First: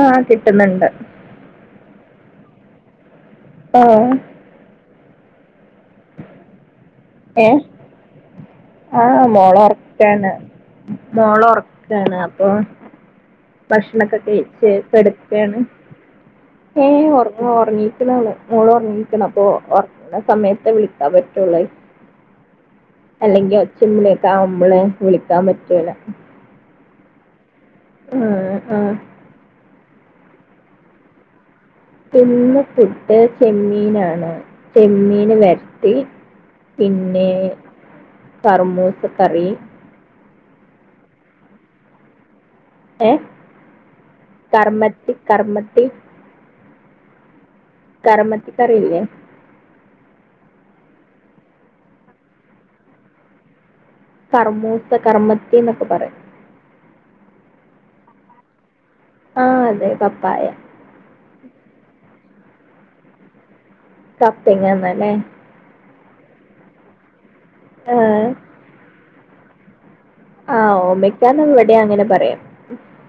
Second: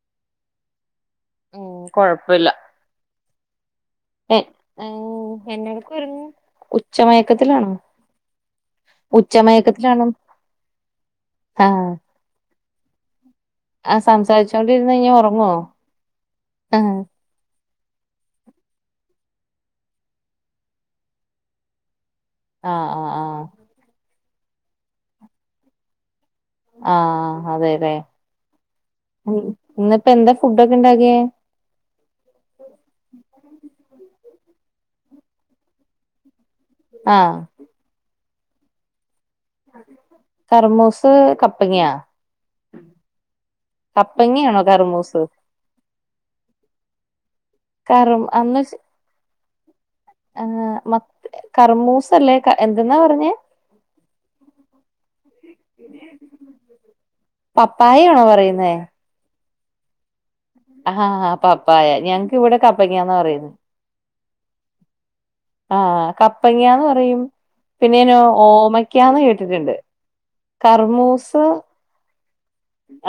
ആഹ് കിട്ടുന്നുണ്ട്. ഉം കൊഴപ്പില്ല. ആഹ്. ഏഹ് ഉം എന്നാട്ക്കുആയിര്ന്നു ഉച്ചമയക്കത്തിലാണോ? ആഹ് ഉച്ചമയക്കത്തിലാണോ മോളൊറക്കാണ് മോള ആഹ് ഒറക്കാണ് അപ്പൊ. ആ ഭക്ഷണൊക്കെ കഴ്ച്ച് സംസാരിച്ചോണ്ടിരുന്ന് കഴിഞ്ഞാ ഒറങ്ങോ കെട്ക്കാണ് ആഹ് ഉം. ഒർങ്ങു ഒർങ്ങീക്ക്ണോള് മോള് ഒർങ്ങിക്ക്ണ് അപ്പൊ ഒറങ്ങുന്ന സമയത്തെ വിളിക്കാൻ പറ്റുള്ളൂ. ആഹ്. ആഹ് ആഹ് അല്ലെങ്കി ഒച്ചംമ്പിളിയൊക്കെ ആവുമ്പളെ വിളിക്കാൻ പറ്റൂല. ആഹ് അതെലെ ആ, ആ. ഉം ഇന്നിപ്പ എന്താ ഫുഡൊക്കെ ഉണ്ടാക്കിയേ? ഇന്ന് ഫുഡ് ചെമ്മീനാണ് ചെമ്മീൻ വര്ട്ടി. പിന്നെ ആഹ് കർമൂസക്കറി. കർമൂസ് കപ്പങ്ങ്യാ. ഏ കപ്പങ്ങാണോ കർമ്മത്തി കർമൂസ്. കർമ്മത്തി കർമ് കർമ്മത്തി അന്ന് ചെ. കറി ഇല്ലേ ആഹ് മ കറർമൂസല്ലേ ക എന്തെന്നാ പറഞ്ഞെ. കർമൂസ കർമ്മത്തിന്നൊക്കെ പറയും. പപ്പായാണോ പറയുന്നേ? ആഹ് അതെ പപ്പായ. ആഹ് പപ്പായ ഞങ്ങക്ക് ഇവിടെ കപ്പക്ക്യാന്ന് പറയും. കപ്പങ്ങ്യാന്ന് ലെ. ആഹ് കപ്പങ്ങ്യാന്ന് പറയും പിന്നെ ഞാൻ ഏഹ് ഓമക്ക്യാന്ന് കേട്ടിട്ടുണ്ട്. ആഹ് കർമൂസ് ഓമക്കാന്ന് ഇവിടെയാ അങ്ങനെ പറയാ.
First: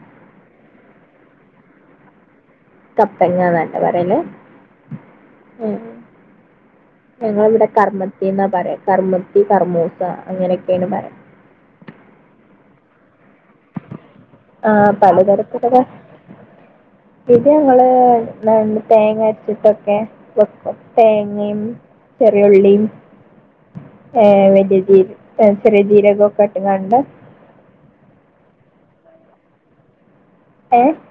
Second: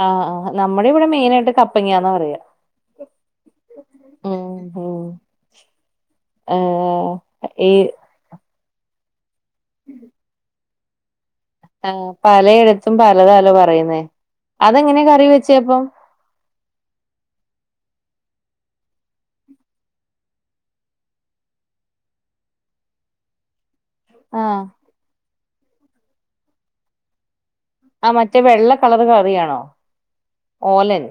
ആഹ് ആ് നമ്മുടെ ഇവിടെ മൈനായിട്ട് കപ്പങ്ങ്യാന്ന് പറയാ. കപ്പങ്ങന്നല്ലേ പറ്യൽ ഉം ഉം ഉം. ഏഹ് ഞങ്ങളിവിടെ ഈ കർമ്മത്തിന്നാ പറയാ കർമ്മത്തി, കർമൂസ, അങ്ങനെയൊക്കെയാണ് പറയാ. ആ പലയിടത്തും പലതലോ പറയുന്നേ ആ അതെങ്ങനൊ കറി പലതരത്തിലുള്ള വെച്ചപ്പം. ഇത് ഞങ്ങള് തേങ്ങ അരച്ചിട്ടൊക്കെ. വെക്കും തേങ്ങയും ചെറിയുള്ളിയും. ഏഹ് ആഹ് വലിയജീര ഏ ചെറിയ ജീരകൊക്കെ ഇട്ട് ങ്ങാണ്ട്. ആ മറ്റേ വെള്ള കളറ് കറിയാണോ? ഏഹ് ഓലൻ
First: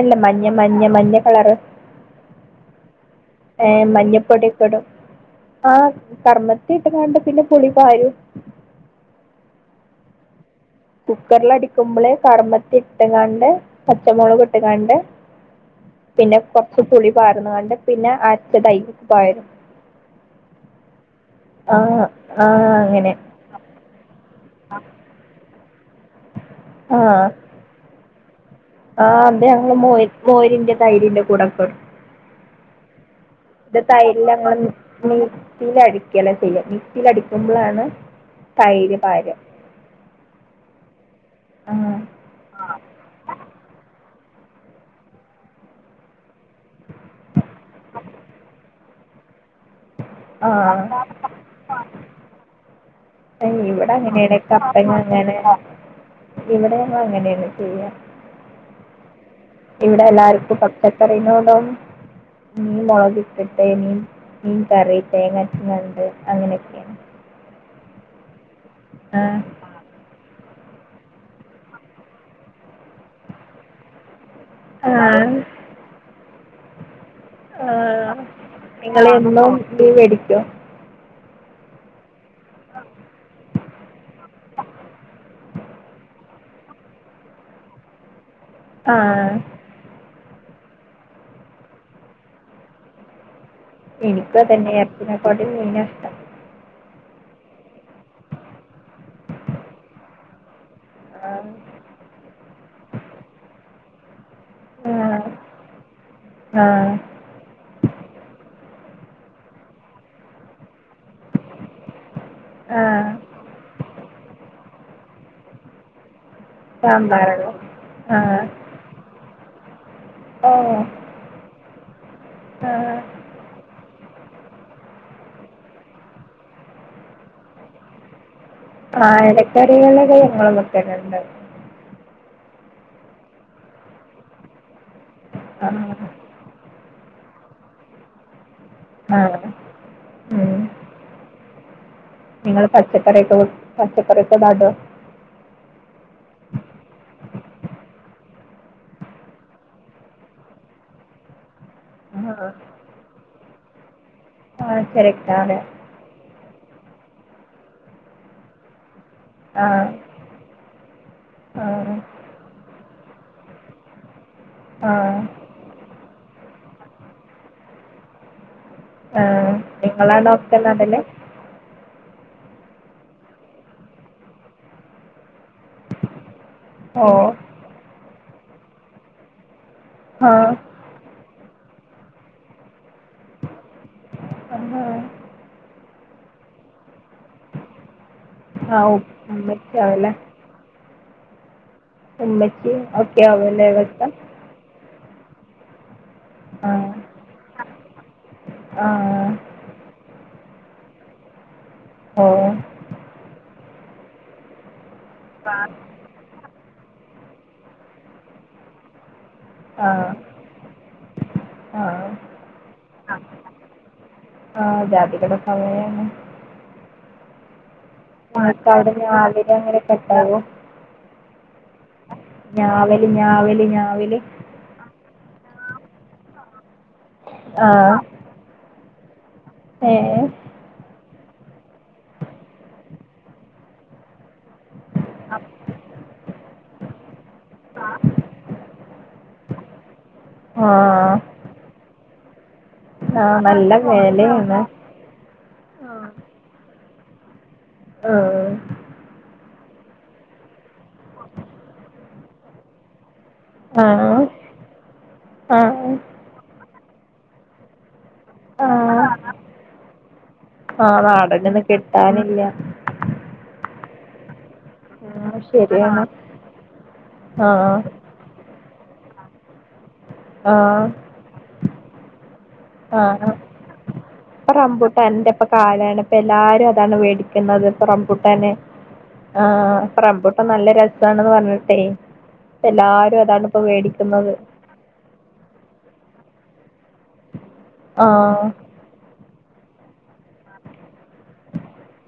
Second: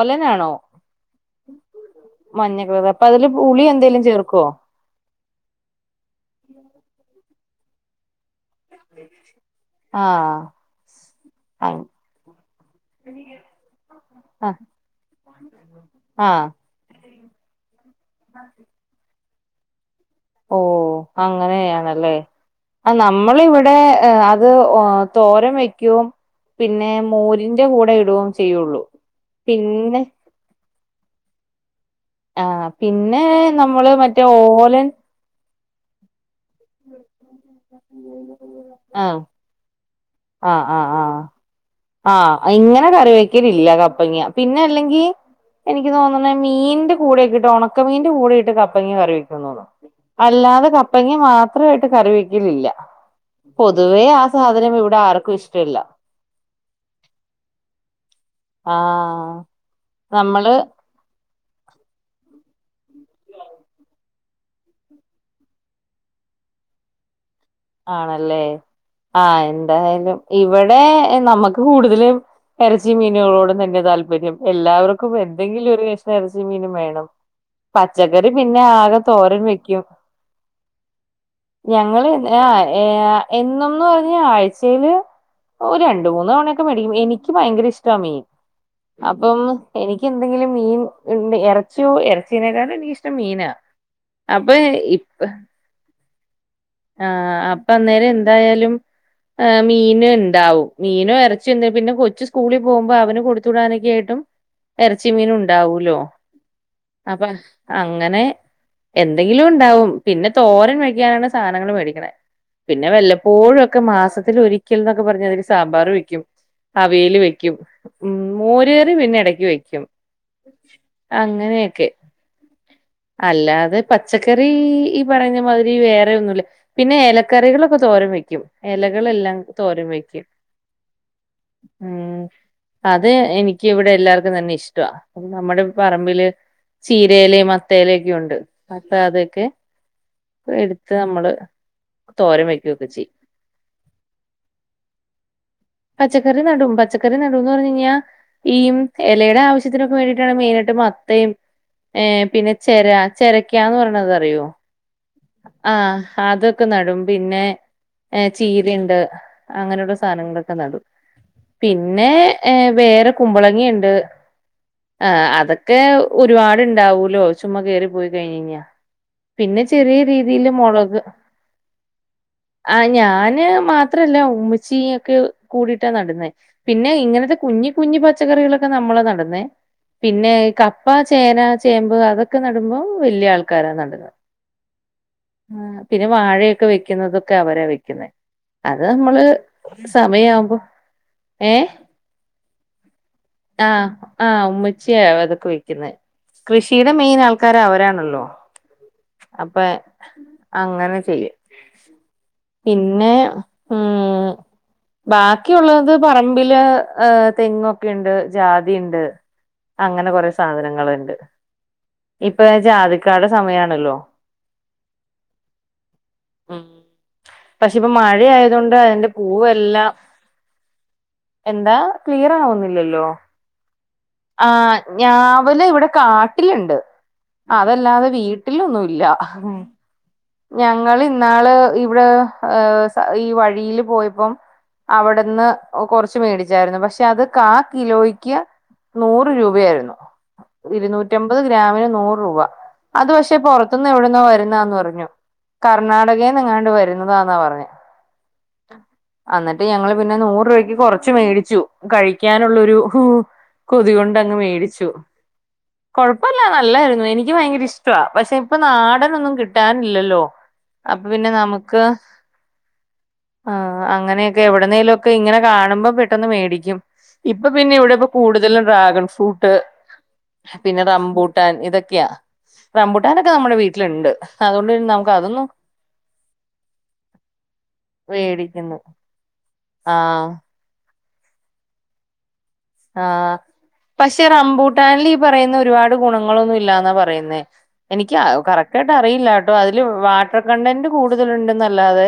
അല്ല മഞ്ഞ മഞ്ഞ മഞ്ഞ കളറ് മഞ്ഞകളറ് അപ്പൊ അതില് പുളി എന്തേലും ചേർക്കോ? ആ കർമ്മത്തി ഇട്ട്കാണ്ട് പിന്നെ പുളി പാരും. ആഹ്. ആഹ് കുക്കറൽടിക്കുമ്പള് കർമത്തി ഇട്ട്ങ്ങാണ്ട് പച്ചമൊളക് ഇട്ട്കാണ്ട്. പിന്നെ ആഹ് കൊർച്ച് പുളി പാർന്ന്കാണ്ട് പിന്നെ അര്ച്ചതൈക് പാരും. ഓഹ് ആഹ് അങ്ങനെയാണ്ല്ലേ ആഹ് ആ അങ്ങനെ നമ്മളിവിടെ. അത് ഹ് തോരം വയ്ക്ക്യും പിന്നെ മോരിന്റെ കൂടെ ഇടുകയും ചെയ്യുള്ളൂ. ആ ഇത് ഞങ്ങൾ പിന്നെ മോരിന്റെ തൈരിന്റെ കൂടെക്കെടും. ആഹ് പിന്നെ നമ്മള് മറ്റേ ഓലൻ. മിക്സീൽ അടിക്കലാ. ചെയ്യ മിക്സീലടിക്കുമ്പോളാണ് തൈര് പാരാ. ആ ആ ആഹ്. ആ. ആഹ് ഇങ്ങനെ കറിവെക്കലില്ല കപ്പങ്ങ്യ പിന്നെ അല്ലെങ്കി എനിക്ക് തോന്ന്ണ് മീന്റെ. കൂടെക്ക്ട്ട് ഉണക്കമീന്റെ കൂടെട്ട് കപ്പങ്ങ്യ കറി വെക്കൂ തോന്ന്ണ് അല്ലാതെ കപ്പങ്ങ. ആഹ് മാത്രായിട്ട് കറി വെക്കലില്ല ഇവിടെ പൊതുവേ ആ അങ്ങനെയാണ് സാധനം ഇവിടെ ആർക്കും ഇഷ്ട്ടല്ല. ഇവിടെഅങ്ങനേണ് ചെയ്യ ആഹ് ഇവിടെ നമ്മള് എല്ലാർക്കും കപ്പ. കറിനോടു മീൻ മോളക് ഇട്ടിട്ട് മീൻ മീൻ കറി തേങ്ങ അരച്ചിങ്ങാണ്ട് അങ്ങനെക്കെ ആണല്ലേ ആ ആൻ എന്തായാലും ഇവിടെ നമ്മക്ക് കൂടുതലും എറച്ചി മീനുകളോടും തന്നെ താല്പര്യം ആ എല്ലാവർക്കും എന്തെങ്കിലും ഒരു കഷ്ണം എറച്ചി മീനും വേണം ആ പച്ചക്കറി പിന്നെ ആകെ നിങ്ങൾ തോരൻ എന്നും വെയ്ക്കും മീൻ മേടിക്കുമോ ഞങ്ങള് ആ ഏ എന്നുംന്ന് പറഞ്ഞ ആഴ്ചേല് ഒരു രണ്ട് മൂന്ന് തവണയൊക്കെ മേടിക്കും എനിക്ക് ഭയങ്കര ഇഷ്ട മീൻ ആ അപ്പം എനിക്ക് എന്തെങ്കിലും മീൻ ഇണ്ട് എ റച്യോ എറച്ചീനേക്കാളും എനിക്കിഷ്ടം മീനാ എനിക്കും അപ്പൊ അതെന്നെ എറച്ചിനെ ക്കാട്ടിലുംമീന ആ അപ്പൊ അന്നേരം ന്തായാലും ആ മീന് ഇണ്ടാവും മീനും ആ എറച്ചി എന്ന് പിന്നെ കൊച്ച് സ്കൂളിൽ പോകുമ്പോ അവന് കൊടുത്തു വിടാനൊക്കെയിട്ടും ആ എറച്ചി മീനും ഉണ്ടാവൂലോ ആ അപ്പൊ അങ്ങനെ എന്തെങ്കിലും ഉണ്ടാവും പിന്നെ തോരൻ വെക്കാനാണ് സാധനങ്ങൾ മേടിക്കണെ ആ പിന്നെ വല്ലപ്പോഴു ഒക്കെ മാസത്തിൽ ഒരിക്കൽ ന്നൊക്കെ പർഞ്തിന് സാമ്പാർ വെയ്ക്കും അവിയല് സാമ്പാറുള്ളോ വെയ്ക്കും ഉം ആ മോര്കറി പിന്നെ എടക്ക് വെയ്ക്കും ഓ അങ്ങനെയൊക്കെ ആഹ് അല്ലാതെ പച്ചക്കറി ഈ പറഞ്ഞ മാതിരി വേറെ ഒന്നുല്ല പിന്നെ ഏലക്കറികളൊക്കെ തോര ൻ വെയ്ക്കും ആ എലക്കറികളൊക്കെ ഞങ്ങള് വേക്കല് ണ്ട് ഉംഅത് എനിക്ക് ഇവിടെ എല്ലാർക്കും തന്നെ ഇഷ്ട വ നമ്മുടെ ആ പറമ്പില് ചീരയില മത്തേലൊക്കെ ഉണ്ട് അപ്പൊ ആ അതൊക്കെ ഉം. എടുത്ത് ന മ്ള് തോരൻ നിങ്ങള് വെക്കയൊക്കെ ചെയ്യും പച്ചക്കറിയൊക്കെ വെ പച്ചക്കറിയൊക്കെ നടുവോ? പച്ചക്കറി നടും പച്ചക്കറി നടുംന്ന് പർഞ് ഞ്ഞ ഈ എലേടെ ആവശ്യത്തിനൊക്കെ വേണ്ടിയിട്ടാണ് മെയിനായിട്ട് മത്തയും ഏ പിന്നെ ചെര ചെരക്കാന്ന് പറയ ണത്റിയോ ആഹ് ചെരട്ടാന് ആ അത് ഒക്കെ നടും പിന്നെ എ ചീരണ്ട് ആഹ് അങ്ങനെള്ള സാനങ്ങളൊക്കെ നടും ആഹ് പിന്നെ എ വേറെ കുമ്പളങ്ങണ്ട് ആ ആഹ് അതൊ ക്കെ ഒരുപാടുണ്ടാവൂലോ ചുമ്മാ കേറി പോയി കഴിഞ്ഞ ആഹ് പിന്നെ ചെറിയ നിങ്ങളാണോ രീതിയില് ഒക്കെ മൊളക് നടല്? ആ ഞാന് മാത്രല്ല ഉമ്മച്ചി ഒക്കെ കൂടിട്ടാ നടുന്നേ പിന്നെ ഓഹ് ഇങ്ങനത്തെ കുഞ്ഞി കുഞ്ഞി പച്ചക്കറികളൊക്കെ നമ്മള് നടുന്നെ പിന്നെ ആഹ് ക പ്പാ ചേന ചേമ്പ് അതൊക്കെ നടുമ്പോ വല്യ ആൾക്കാരാ നട ആഹ് പിന്നെ വാഴയൊക്കെ വെക്കുന്നതും ക്കെ അവരാ വെക്കുന്നത് അത് ആഹ് നമ്മള് ഉമ്മച്ചിയാവുല്ലേ ഉമ്മച്ചി ആവല്ലേ? സമയവുമ്പോ ഏ ഉമ്മയ്ക്ക് ഓക്കെ ആവു ലേ വെക്കാൻ ആ ഉമ്മിച്ചിയ അതൊക്കെ വെക്കുന്നത് കൃഷിയുടെ ആഹ് മെയിൻ ആൾക്കാര് അവരാണല്ലോ ആഹ് അപ്പൊ അങ്ങനെ ചെയ്യും ഓഹ് പിന്നെ ഉം ബാക്കിയുള്ളത് പറമ്പില് എ തെങ്ങൊക്കെണ്ട് ജാതിണ്ട് അങ്ങനെ ആഹ് കൊറെ സാധനങ്ങുണ്ട് ആഹ് ഇപ്പൊ ജാതിക്കാടെ സമയാണല്ലോ ആഹ് ജാതിക്കടെ സമയാണ് ഉം പക്ഷെ പ്പൊ മഴ ആയതോണ്ട് നിങ്ങക്കവിടെ അതിന്റെ ഞാവല് അങ്ങനെ പൂവെല്ലാം കെട്ടാവോ? എന്താ ക്ലിയർ ആവുന്നില്ലല്ലോ ഞാവല് ഞാവല് ഞാവല് ആ ഞാവല് ഇവിടെ കാട്ടില്ണ്ട് ആഹ് അതല്ലാതെ വീട്ടിലൊന്നുംല്ല ഏഹ് ഞങ്ങള് ഇന്നാള് ഇവ്ടെ ഈ വഴിയില് പോയപ്പം അവിടെന്ന് കൊറച്ച് മേടിച്ചായിരുന്നു പക്ഷെ അത് കാ കിലോയ്ക്ക് നൂറ് രൂപയായിരുന്നു ആഹ് റ്റമ്പത് ഗ്രാമിന് നൂറ് രൂപ അത് പക്ഷെ ആഹ് നല്ല പുറത്തുന്ന് എവിടന്നോ വെലയാണ്. വരുന്നാന്ന് പറഞ്ഞു കർണാടകേന്നങ്ങാണ്ട് വരുന്നതാന്നാ പറഞ്ഞത് ആഹ എന്നിട്ട് ഞങ്ങള്ൾ പിന്നെ നൂറ് രൂപയ്ക്ക് കൊറച്ച് മേടിച്ചു കഴിക്കാനുള്ളരു കൊതി ആഹ് കൊൊണ്ടങ്ങ് മേടിച്ചു ആഹ് കൊഴപ്പ പ്പല്ല നല്ലായിരുന്നു എനിക്ക് ഭയങ്കര ഇഷ്ട പക്ഷെ ഇപ്പൊ ആഹ് നാടനൊന്നും കിട്ടാൻ ല്ലല്ലോ ആഹ് അപ്പൊ പിന്നെ നാടനൊന്നും നമുക്ക് കിട്ടാനില്ല. ആ് അങ്ങനെയൊക്കെ എവിടുന്നേലും ഒക്കെ ആഹ് ഇങ്ങനെ കാണുമ്പോ ശരിയാണ് പെട്ടെന്ന് മേടിക്കും ഇപ്പൊ പിന്നെ ആഹ് ഇവിടെ കൂടുതലും ഡ്രാഗൺ ഫ്രൂട്ട് പിന്നെ ആഹ് റമ്പൂട്ടാൻ ഇതൊക്കെയാ റമ്പുട്ടാനൊക്കെ നമ്മുടെ വീട്ടിലുണ്ട് അതുകൊണ്ട് പിന്നെ നമുക്ക് ഇപ്പറംമ്പുട്ടൻന്റെ ഇപ്പ അതൊന്നും കാലാണ് ഇപ്പൊ എല്ലാരും അതാണ് വേടിക്കുന്നത് ഇപ്പൊ റംമ്പൂട്ടനെ വേടിക്കുന്നു ആഹ് ആഹ് പഠറംമ്പൂട്ടാൻ നല്ല രസാണെന്ന് പറഞ്ഞിട്ടെ എല്ലാരും അതാണ് ഇപ്പൊ മേടിക്കുന്നത് ഭൂട്ടാനിൽ ഈ പറയുന്ന ഒരുപാട് ഗുണങ്ങളൊന്നും ഇല്ലാന്നാ പറയുന്നേ എനിക്ക് അ ആഹ് കറക് ായിട്ട് അറിയില്ല കേട്ടോ അതില് വാട്ടർ കണ്ടന്റ് കൂടുതലുണ്ട്ന്നല്ലാതെ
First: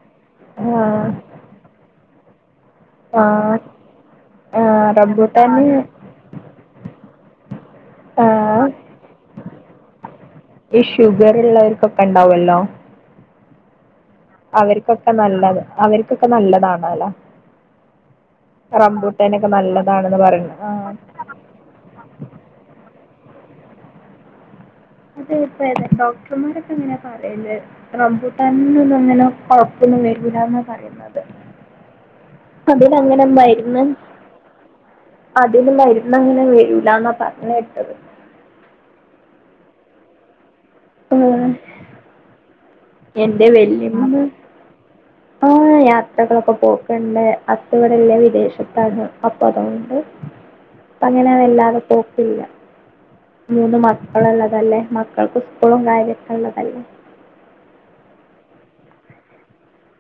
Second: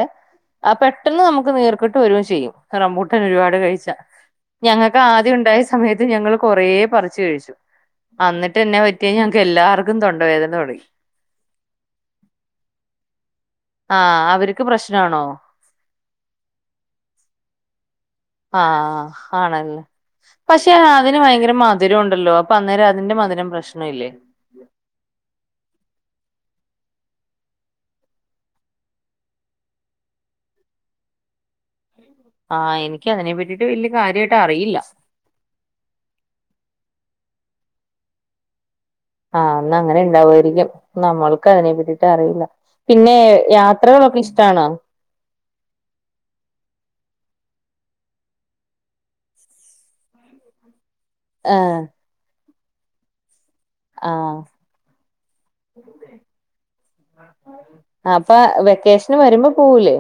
ആ ആഹ് പെട്ടെന്ന് നമുക്ക് നീർികട്ട് വരുകയും ചെയ്യും റംമ്പൂട്ടൻ ഒരുപാട് ആഹ് കഴിച്ച ആഹ് ഞങ്ങൾക്ക് ആ ഉണ്ടായ റംബൂട്ടാന് സമയത്ത് ഞങ്ങള്ൾ കൊറേപറിച്ചു കഴിച്ചു ആഹ് അന്നിട്ടെന്നെ പറ്റിഴ ഞങ്ങക്ക് എല്ലാർക്കും തൊണ്ടവേദന തുടങ്ങി ഈ ഷുഗർ ഉള്ളവർക്കൊക്കെ ഉണ്ടാവല്ലോ ആഹ് അവർക്ക് അവർക്കൊക്കെ പ്രശ്നാണോ നല്ലത് അവർക്കൊക്കെ നല്ലതാണോ ലോ ആഹ് ആണല്ലേ പറയുന്നത് ആ പക്ഷെ അതിന് ഭയങ്കര മ ധുരോണ്ടല്ലോ അപ്പൊ അന്നേരം അതിന്റെ മധുരം പ്രശ്നവില്ലേ അതെ ഇപ്പ ഏതാ ഡോക്ടർമാരൊക്കെ അങ്ങനേ പറയല് റംബൂട്ടൻ ഒന്നും അങ്ങനെ കൊഴപ്പൊന്നും വരൂല്ലാന്ന പറയ ആഹ് അതിനങ്ങനെ എനിക്കതിനെ പറ്റിട്ട് വലിയ കാര്യായിട്ട് അറിയില്ല അതിന്ന് മരുന്നങ്ങനെ വരൂല്ലാന്നാ പറഞ്ഞ് കേട്ടത് ആഹ് അന്ന അങ്ങനെ ഇണ്ടാവുമായിരിക്കും നമ്മൾക്ക് ഉം അതിനെ പറ്റീട്ട് അറിയില്ല പിന്നേ എന്റെ യാത്രകളൊക്കെ ഇഷ്ട്ടാണോ ആഹ് യാത്രകളൊക്കെ പോക്കെണ്ട് അത്ത ഇവടില്ല വിദേശത്താണ് അപ്പൊ അതുകൊണ്ട് ഉ അപ്പങ്ങനെ വല്ലാതെ പോക്കില്ല മൂന്ന് ആഹ് മക്കളള്ളതല്ലേ മക്കൾക്കു സ്കൂളും കാര്യൊക്ക ഇള്ളതല്ലേ അപ്പ വെക്കേഷന് വരുമ്പ പോവൂലേ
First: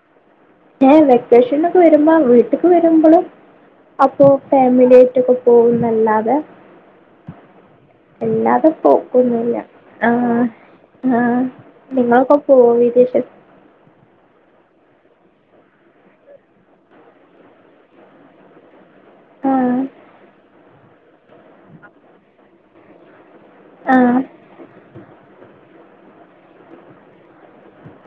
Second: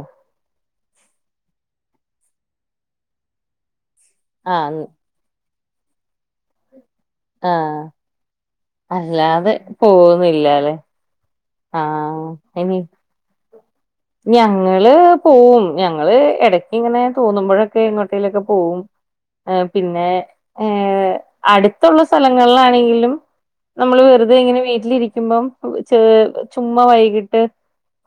ഏഹ് വെക്കേഷനൊക്കെ വരുമ്പോ വീട്ടക്ക് വരുമ്പളും അപ്പോ ആഹ് ഫാമിലി യായ്ട്ടൊക്കെ പോവുന്നല്ലാതെ ആഹ് എല്ലാതും അല്ലാതെ പോവുന്നില്ലാലെ ആഹ് നിങ്ങളൊക്കെ പോയ് വിദേശത്ത് ഞങ്ങള് പോവും ഞങ്ങള് ഇടക്ക് ഇങ്ങനെ തോന്നുമ്പോഴൊക്കെ എങ്ങോട്ടേലൊക്കെ പോകും ഏഹ് ആഹ് പിന്നെ ഏഹ് അടുത്തുള്ള സ്ഥലങ്ങളിലാണെങ്കിലും നമ്മള് ആഹ് വെറുതെ ഇങ്ങനെ വീട്ടിലിരിക്കുമ്പം ച ചുമ് വൈകിട്ട്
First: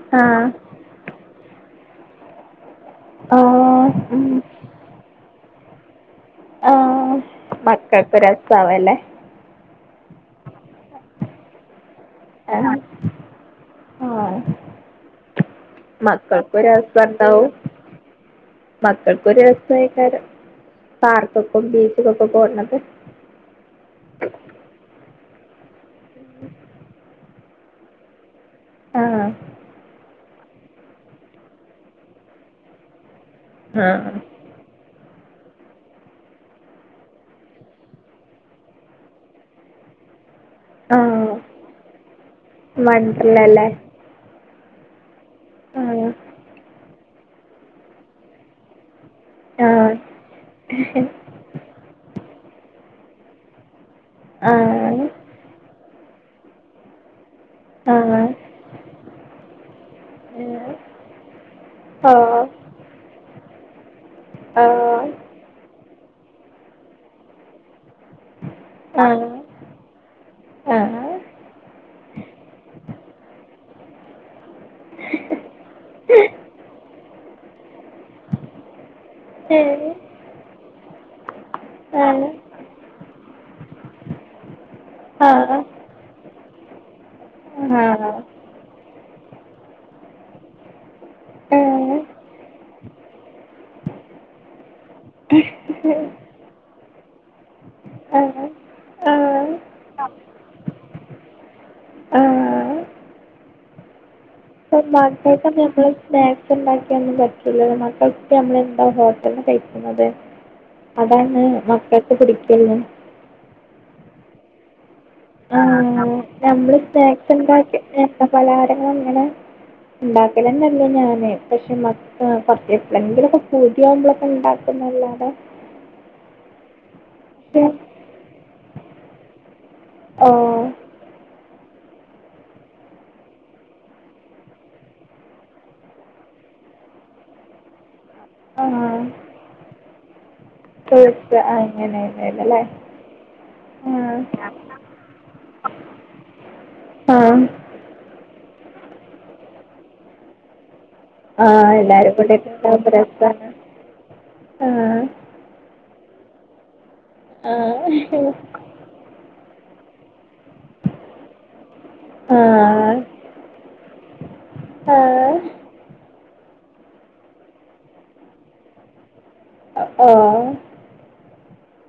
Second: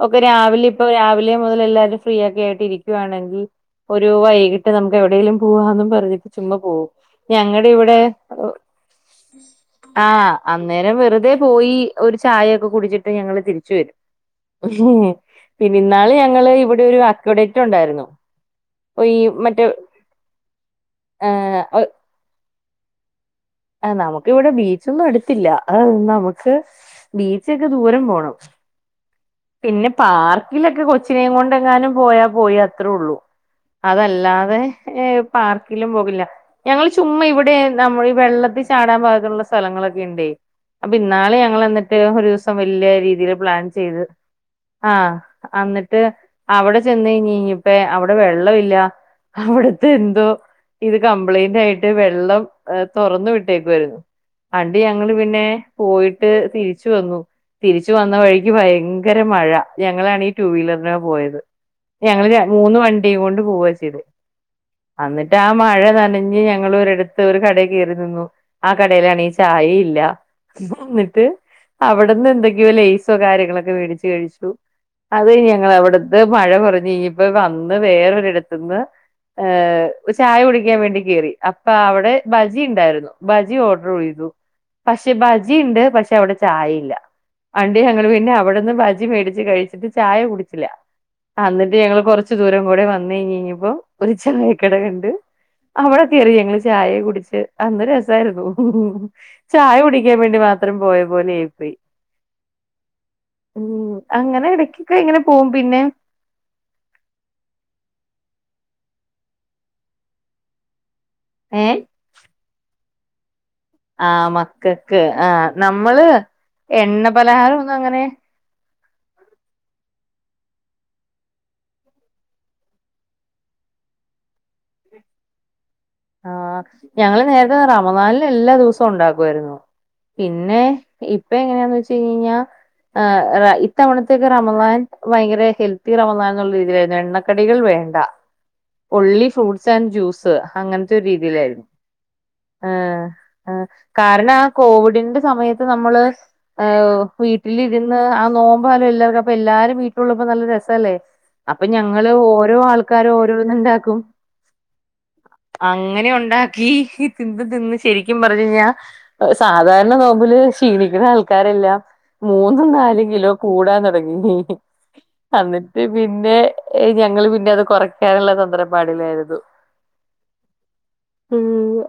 ഒക്കെ ആഹ് രാവിലെ ഇപ്പൊ രാവിലെ മുതൽ എല്ലാവരും ഫ്രീ ആക്കെ ആയിട്ടി ഇരിക്കുകയാണെങ്കിൽ ആഹ് ഒരു ഉം വൈകി ട്ട് നമുക്ക് എവിടേലും പോവാന്നും പറഞ്ഞിട്ട് ചുമ്മ പോവും ആഹ് ഞങ്ങടിവിടെ മക്കൾക്ക് രസാവല്ലേ ആഹ് അന്നേരം വെറുതെ പോയി ഒരു ചായൊക്കെ ആഹ് കുടിച്ചിട്ട് ഞങ്ങള് തിരിച്ച വരും ആഹ് പിന്നെ ഇന്നാള് ഞങ്ങള് മക്കൾക്കും ഇവിടെ ഒരു അക്വഡേറ്റൊണ്ടായിരുന്നു മക്കൾക്കൊരു രസായിക്കാരം പാർക്കൊക്കെ ഏഹ് ബീച്ചിക്കക്കെ പോണത് ആഹ് നമുക്കിവിടെ ബീച്ചൊന്നും അടുത്തില്ല നമുക്ക് ബീച്ചൊക്കെ ദൂരം പോണം ആഹ് പിന്നെ പാർക്കിലൊക്കെ കൊച്ചിനെയും കൊണ്ട എങ്ങാനും പോയാ പോയി അത്രേ ഉള്ളൂ. ആഹ് അതല്ലാതെ ഏഹ് പാർക്കിലും പോകില്ല. ഞങ്ങള് ചുമ്മ ഇവിടെ നമ്മള് ഈ വെള്ളത്തിൽ ചാടാൻ ഭാഗുള്ള സ്ഥലങ്ങളൊക്കെ ഇണ്ടേ അപ്പൊ ആഹ് ഇന്നാള് ഞങ്ങളെന്നിട്ട് ഒരു ദിവസം വല്യ രീതിയില് പ്ലാൻ വണ്ടർലല്ലേ ചെയ്ത് ആഹ് അന്നിട്ട് ആഹ് അവിടെ ചെന്ന് നീങ്ങീങ്ങിയപ്പെ അവിടെ വെള്ളം ഇല്ല. അവിടത്തെ ആഹ് എന്തോ ഇത് കംപ്ലൈയിന്റ് ആയിട്ട് വെള്ളം തുറന്ന് വിട്ടേക്കുവാരുന്നു. പണ്ട് ഞങ്ങള് പിന്നെ പോയിട്ട് തിരിച്ച് വന്നു തിരിച്ചു ആഹ് വന്ന ആഹ് വഴിക്ക് ഭയ ങ്കര മഴ ഞങ്ങളാണ് ഈ ടു വീലറിലാണ് പോയത്. ഓ ഞങ്ങള് ര മൂന്ന് വണ്ടീം കൊണ്ട് പോവുക ചെയ്ത്. ആഹ് ട്ടാ ആ മഴ നനഞ്ഞ് ഞങ്ങൾ ഒരിടത്ത് ഒരു കടയിൽ കയറി നിന്നു ആ ആഹ് കടേലാണേച്ചി ചായില്ല ആഹ് ആഹ് എന്നിട്ട് അവിടുന്ന് എന്തൊങ്കിലുമൊ ലെയ്‌സോ കാര്യങ്ങളൊക്കെ മേടിച്ച് കഴിച്ചു അത് കഴിഞ്ഞ് ഞങ്ങളവിടുത്തെ മഴ കൊറഞ്ഞ് ഇനിയിപ്പം വന്ന് വേറൊരിടത്ത്ന്ന് ആഹ് ഒര് ചായ കുടിക്കാൻ വേണ്ടി കേയറി അ പ്പാ അവിടെ ആഹ് ബജി ഇണ്ടായിരുന്നു ബജി ഓർഡർ ചെയ്തു. പക്ഷെ ആഹ് ആഹ് ബജിണ്ട് പക്ഷെ അവിടെ ചായയില്ല. പണ്ട് ഞങ്ങള വീടിന്റെ അവിടന്ന് ബജി മേടിച്ച് കഴിച്ചിട്ട് ചായ കുടിച്ചില്ല. ആഹ് എന്നിട്ട് ഞങ്ങള് കൊറച്ചു ദൂരം കൂടെ വന്ന കഴിഞ്ഞഞ്ഞപ്പോ ഒരു ചായ ക്കട കണ്ട് അവടെ കയറി ഞങ്ങള് ചായെ കുടിച്ച് അന്ന് ആഹ് രസായിരുന്നു. ഉ ചായ കുടിക്കാൻ വേണ്ടി മാത്രം പോയ പോലെ ആയി പോയി. ആഹ് ഉം അങ്ങനെ ഇപ്പം ഇടക്കൊക്കെ ഇങ്ങനെ പോവും മക്കൾക്ക് പിന്നെ. നമ്മള് സ്നാക്സ് ഉണ്ടാക്കിയൊന്നും പറ്റുലല്ലോ മക്കൾക്ക് എന്താ നമ്മള് എ ഹോട്ടലന് കഴിക്കുന്നത്. അതാണ് ഏ മക്കളക് പിടിക്കുള്ളു. ആ മക്കക്ക് ആ ആഹ് നമ്മള് നമ്മള് എണ്ണ സ്നാക്സ് പലഹാരം ഒന്നും ഉണ്ടാക്കി അങ്ങനെ. എണ്ണ പലഹാരങ്ങൾ ഇങ്ങനെ ഉണ്ടാക്കലെന്നല്ല ഞാന്. പക്ഷെ ആ കൊറച്ചീസ്തിന് പൂതിയാവുമ്പോളൊക്കെ ഉണ്ടാക്കുന്നല്ലാതെ. ആഹ ഞങ്ങള് നേരത്തെ പക്ഷെ റമളാനില് എല്ലാ ദിവസവും ഉണ്ടാക്കുവായിരുന്നു. പിന്നെ ഓഹ് ഇപ്പ എങ്ങനെയാന്ന് വെച്ച് കഴിഞ്ഞഴിഞ്ഞാ. ആ ഇത്തവണത്തേക്കെ റമളാൻ ഭയങ്കര ഹെൽത്തി റമനാൻ എന്നുള്ള രീതിയിലായിരുന്നു. എണ്ണ എണ്ണ കടികൾ വേണ്ട ആഹ് ഒൻള്ളി ഫ്രൂട്സ് ആന്റ് ജ്യൂസ് അങ്ങനെ. പോയിച്ച ആ അങ്ങനെ ആ ആ കാരണം ആ കോവിഡിന്റെ സമയത്ത് നമ്മള്. ആ ആഹ് വീട്ടിലിരുന്ന് ആ നോമ്പോലോ എല്ലാവർക്കും അപ്പൊ എല്ലാരും വീട്ടിലുള്ളപ്പോ നല്ല രസല്ലേ? അപ്പൊ ആഹ് ഞങ്ങള് എല്ലാരും കൂടിട്ട് ഓരോ ഉണ്ടാവുമ്പോ ആൾക്കാരും രസാണ് ഓരോന്ന് ഇണ്ടാക്കും. ആഹ് അങ്ങനെ ഉണ്ടാക്കി തിന്ന് തിന്ന് ശരിക്കും ആഹ് പറഞ്ഞു കഴിഞ്ഞാ. സാധാരണ നോമ്പില് ക്ഷീണിക്കുന്ന ആൾക്കാരെല്ലാം മൂന്നും ആഹ് നാല് കിലോ കൂടാൻ തുടങ്ങി. ആഹ് അന്നിട്ട് പിന്നെ ഞങ്ങള് പിന്നെ അത് കുറയ്ക്കാനുള്ള തന്ത്രപ്പാടിലായിരുന്നു. ആഹ് ഓ ഉ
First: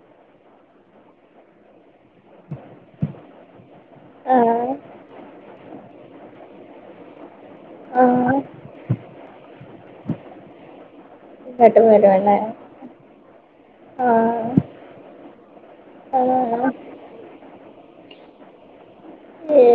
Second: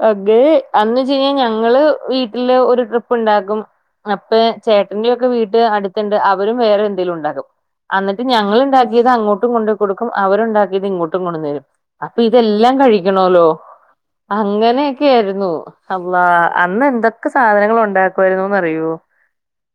അതെ അന്ന് ചെയ്യാ ഞങ്ങള് വീട്ടില് ഒരു ട്രിപ്പ് ഉണ്ടാക്കും. അപ്പൊ ആഹ് ചേട്ടന്റെ ഒക്കെ വീട്ട് അടുത്തണ്ട് അവരും വേറെ എന്തേങ്കലും ഉണ്ടാകും. അന്നിട്ട് ആഹ് ഞങ്ങൾ ഉണ്ടാക്കിയത് അങ്ങോട്ടും കൊണ്ട് കൊടുക്കും. അവരുണ്ടാക്കിയത് ഇങ്ങോട്ടും കൊണ്ട്ന്ന് തരും. ഇങ്ങോട്ട് അപ്പൊ വരുവല്ലേ ഇതെല്ലാം കഴിക്കണല്ലോ ആഹ് അങ്ങനെയൊക്കെ ആയിരുന്നു. അള്ളാ ആഹ് അന്ന് എന്തൊക്കെ സാധനങ്ങൾ ഉണ്ടാക്കുമായിരുന്നുന്ന് അറിയോ? ഏ